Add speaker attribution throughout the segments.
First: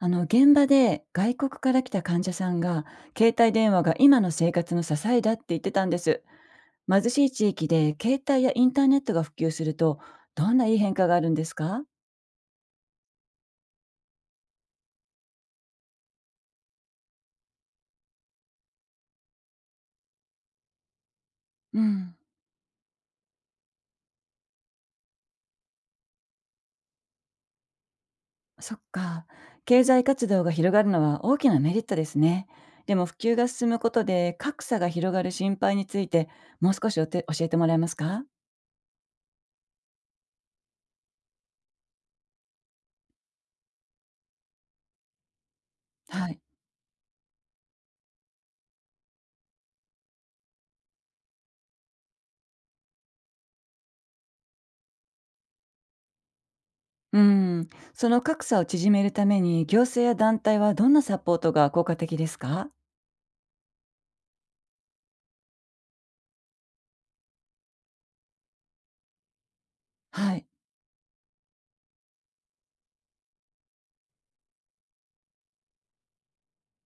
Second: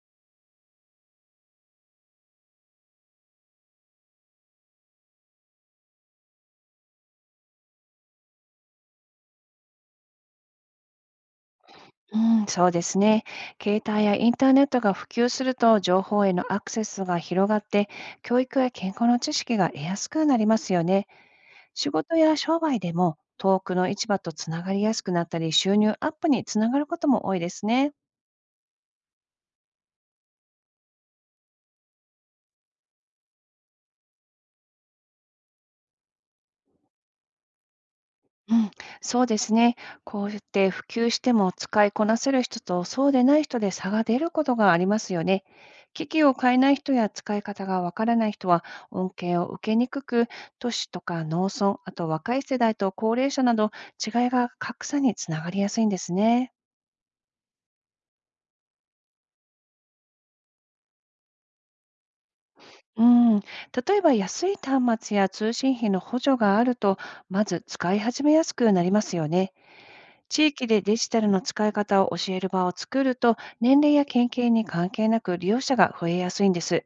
Speaker 1: あの現場で外国から来た患者さんが携帯電話が今の生活の支えだって言ってたんです。貧しい地域で携帯やインターネットが普及すると、どんないい変化があるんですか？
Speaker 2: うん、そうですね。携帯やインターネットが普及すると情報へのアクセスが広がって、教育や健康の知識が得やすくなりますよね。
Speaker 1: う
Speaker 2: 仕
Speaker 1: ん。
Speaker 2: 事や商売でも遠くの市場とつながりやすくなったり、収入アップにつながることも多いですね。
Speaker 1: そっか。経済活動が広がるのは大きなメリットですね。でも普及が進むことで格差が広がる心配について、もう少し教えてもらえますか？
Speaker 2: うん、そうですね。こうやって普及しても使いこなせる人とそうでない人で差が出ることがありますよね。機器
Speaker 1: は
Speaker 2: を
Speaker 1: い。
Speaker 2: 買えない人や使い方がわからない人は恩恵を受けにくく、都市とか農村、あと若い世代と高齢者など違いが格差につながりやすいんですね。
Speaker 1: うん。その格差を縮めるために行政や団体はどんなサポートが効果的ですか？
Speaker 2: うん、例えば安い端末や通信費の補助があると、まず使い始めやすくなりますよね。
Speaker 1: はい。
Speaker 2: 地域でデジタルの使い方を教える場を作ると、年齢や県系に関係なく利用者が増えやすいんです。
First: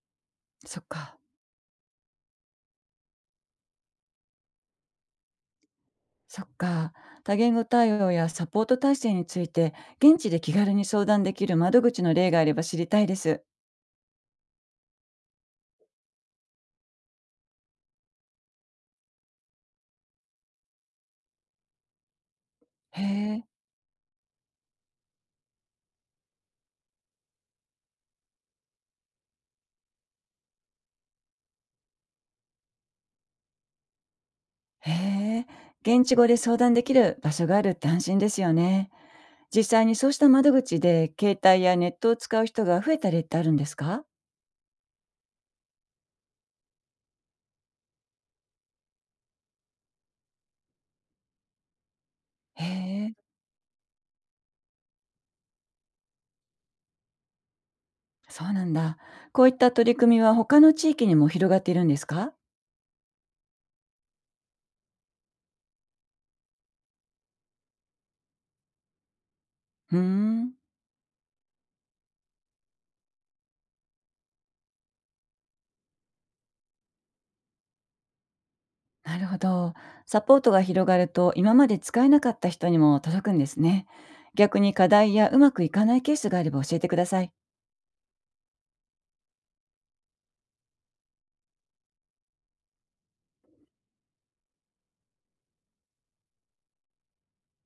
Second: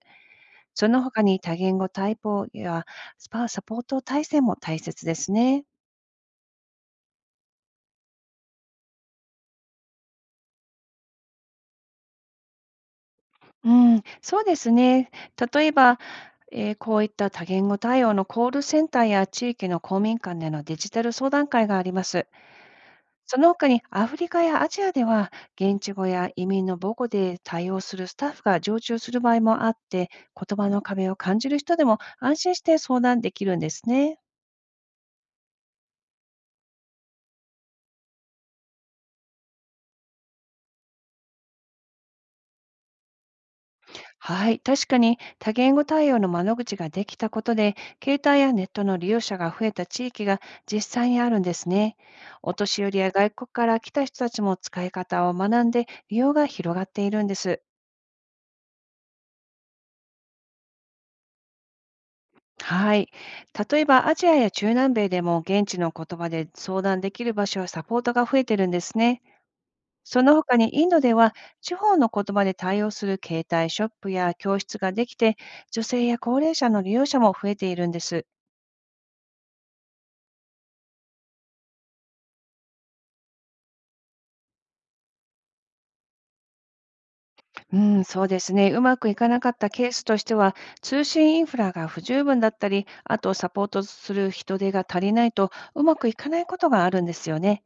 Speaker 1: そっ
Speaker 2: その
Speaker 1: か、
Speaker 2: 他に多言語対応やスパサポート体制も大切ですね。
Speaker 1: そっか。多言語対応やサポート体制について、現地で気軽に相談できる窓口の例があれば知りたいです。
Speaker 2: うん、そうですね。例えば、こういった多言語対応のコールセンターや地域の公民館でのデジタル相談会があります。
Speaker 1: へ
Speaker 2: そ
Speaker 1: え、
Speaker 2: の他にアフリカやアジアでは、現地語や移民の母語で対応するスタッフが常駐する場合もあって、言葉の壁を感じる人でも安心して相談できるんですね。
Speaker 1: へえ。現地語で相談できる場所があるって安心ですよね。実際にそうした窓口で携帯やネットを使う人が増えた例ってあるんですか？
Speaker 2: はい、確かに多言語対応の窓口ができたことで、携帯やネットの利用者が増えた地域が実際にあるんですね。お
Speaker 1: へ
Speaker 2: 年寄りや
Speaker 1: え、
Speaker 2: 外国から来た人たちも使い方を学んで利用が広がっているんです。
Speaker 1: そうなんだ。こういった取り組みは他の地域にも広がっているんですか？
Speaker 2: はい。例えば、アジアや中南米でも現地の言葉で相談できる場所やサポートが増えてるんですね。
Speaker 1: うー
Speaker 2: その
Speaker 1: ん。
Speaker 2: 他にインドでは地方の言葉で対応する携帯ショップや教室ができて、女性や高齢者の利用者も増えているんです。
Speaker 1: なるほど。サポートが広がると今まで使えなかった人にも届くんですね。逆に課題やうまくいかないケースがあれば教えてください。
Speaker 2: うん、そうですね。うまくいかなかったケースとしては、通信インフラが不十分だったり、あとサポートする人手が足りないとうまくいかないことがあるんですよね。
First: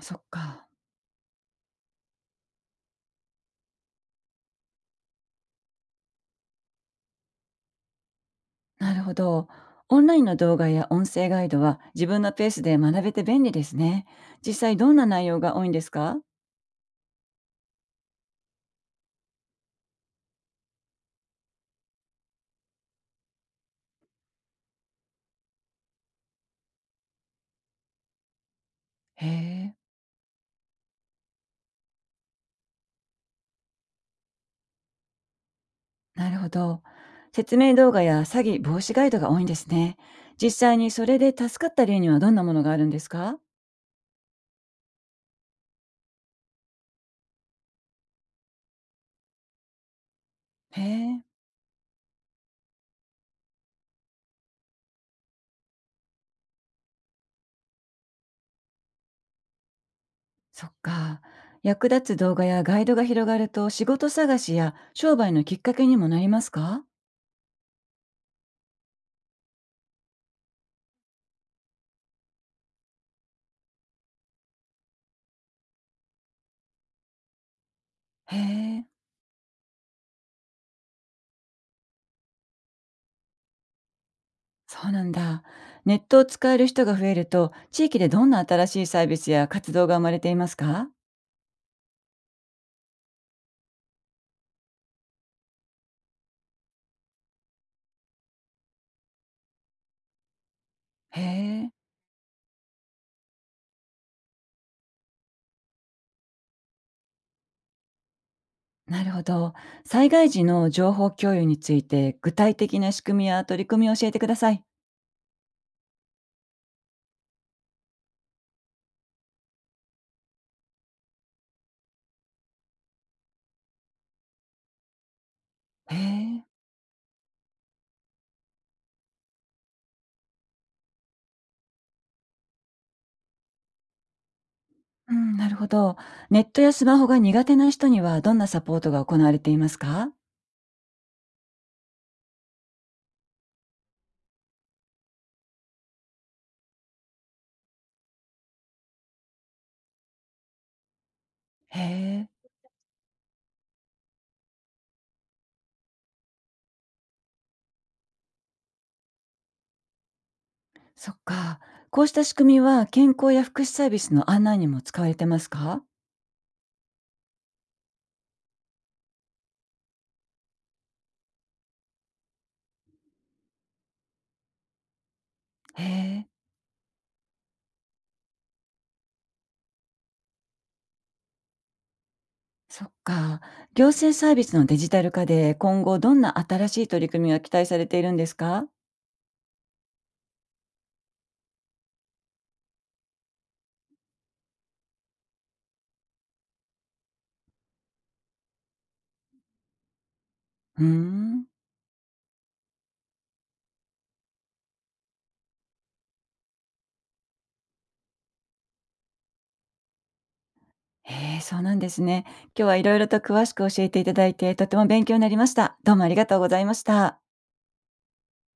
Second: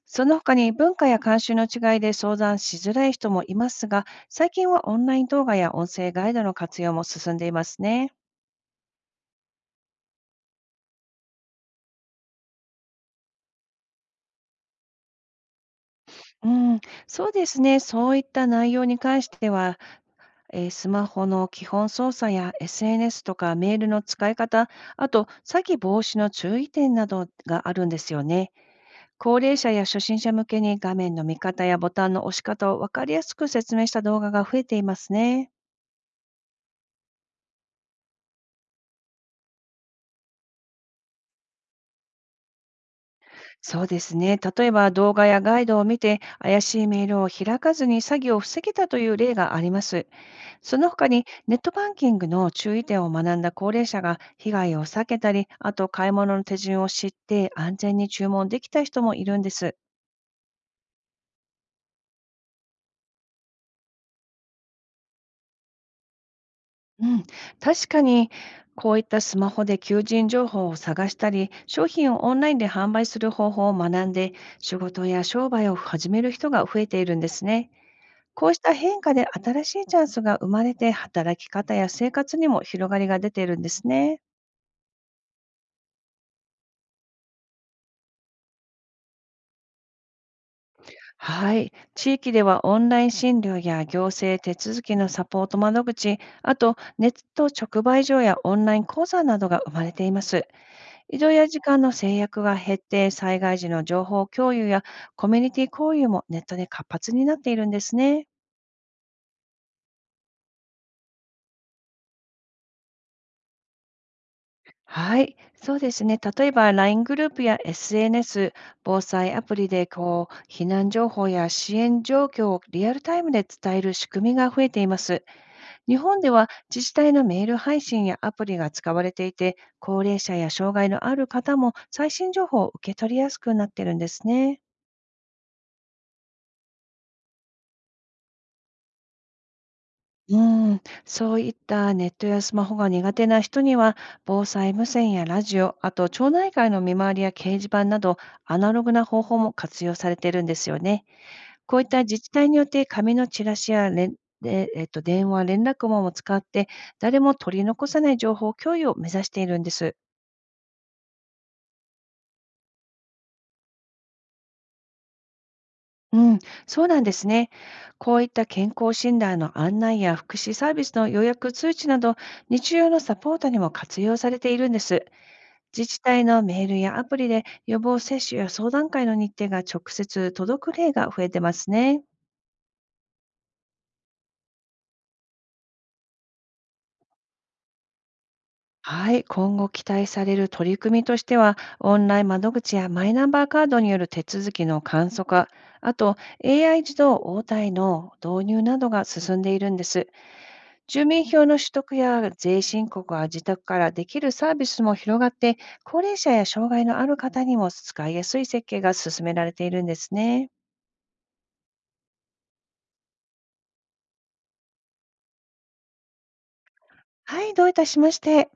Speaker 1: そっ
Speaker 2: その他
Speaker 1: か。
Speaker 2: に文化や慣習の違いで相談しづらい人もいますが、最近はオンライン動画や音声ガイドの活用も進んでいますね。
Speaker 1: なるほど。オンラインの動画や音声ガイドは自分のペースで学べて便利ですね。実際どんな内容が多いんですか？
Speaker 2: うん、そうですね。そういった内容に関しては、スマホの基本操作や SNS とかメールの使い方、あと詐欺防止の注意点などがあるんですよね。
Speaker 1: へ
Speaker 2: 高齢者
Speaker 1: え。
Speaker 2: や初心者向けに画面の見方やボタンの押し方を分かりやすく説明した動画が増えていますね。
Speaker 1: なるほど。説明動画や詐欺防止ガイドが多いんですね。実際にそれで助かった例にはどんなものがあるんですか？
Speaker 2: そうですね。例えば動画やガイドを見て怪しいメールを開かずに詐欺を防げたという例があります。そ
Speaker 1: へ
Speaker 2: の他
Speaker 1: え。
Speaker 2: にネットバンキングの注意点を学んだ高齢者が被害を避けたり、あと買い物の手順を知って安全に注文できた人もいるんです。
Speaker 1: そっか。役立つ動画やガイドが広がると仕事探しや商売のきっかけにもなりますか？
Speaker 2: うん、確かにこういったスマホで求人情報を探したり、商品をオンラインで販売する方法を学んで、仕事や商売を始める人が増えているんですね。
Speaker 1: へ
Speaker 2: こうした
Speaker 1: え、
Speaker 2: 変化で新しいチャンスが生まれて、働き方や生活にも広がりが出ているんですね。
Speaker 1: そうなんだ。ネットを使える人が増えると地域でどんな新しいサービスや活動が生まれていますか？
Speaker 2: はい。地域ではオンライン診療や行政手続きのサポート窓口、あとネット直売所やオンライン講座などが生まれています。移
Speaker 1: へ
Speaker 2: 動や時
Speaker 1: え、
Speaker 2: 間の制約が減って、災害時の情報共有やコミュニティ交流もネットで活発になっているんですね。
Speaker 1: なるほど。災害時の情報共有について具体的な仕組みや取り組みを教えてください。
Speaker 2: はい、そうですね。例えば LINE グループや SNS、防災アプリでこう避難情報や支援状況をリアルタイムで伝える仕組みが増えています。
Speaker 1: へ
Speaker 2: 日本で
Speaker 1: え、
Speaker 2: は自治体のメール配信やアプリが使われていて、高齢者や障害のある方も最新情報を受け取りやすくなってるんですね。
Speaker 1: うん、なるほど。ネットやスマホが苦手な人にはどんなサポートが行われていますか？
Speaker 2: うん、そういったネットやスマホが苦手な人には、防災無線やラジオ、あと町内会の見回りや掲示板など、アナログな方法も活用されているんですよね。こ
Speaker 1: へ
Speaker 2: ういった自治
Speaker 1: え。
Speaker 2: 体によって、紙のチラシやれんで、電話、連絡網も使って、誰も取り残さない情報共有を目指しているんです。
Speaker 1: そっか。こうした仕組みは健康や福祉サービスの案内にも使われてますか？
Speaker 2: うん、そうなんですね。こういった健康診断の案内や福祉サービスの予約通知など、日常のサポートにも活用されているんです。
Speaker 1: へ
Speaker 2: 自治体
Speaker 1: え、
Speaker 2: のメールやアプリで予防接種や相談会の日程が直接届く例が増えてますね。
Speaker 1: そっか。行政サービスのデジタル化で今後どんな新しい取り組みが期待されているんですか？
Speaker 2: はい、今後期待される取り組みとしては、オンライン窓口やマイナンバーカードによる手続きの簡素化、あと AI 自動応対の導入などが進んでいるんです。
Speaker 1: うー
Speaker 2: 住民票
Speaker 1: ん。
Speaker 2: の取得や税申告は自宅からできるサービスも広がって、高齢者や障害のある方にも使いやすい設計が進められているんですね。
Speaker 1: へえ、そうなんですね。今日はいろいろと詳しく教えていただいて、とても勉強になりました。どうもありがとうございました。
Speaker 2: はい、どういたしまして。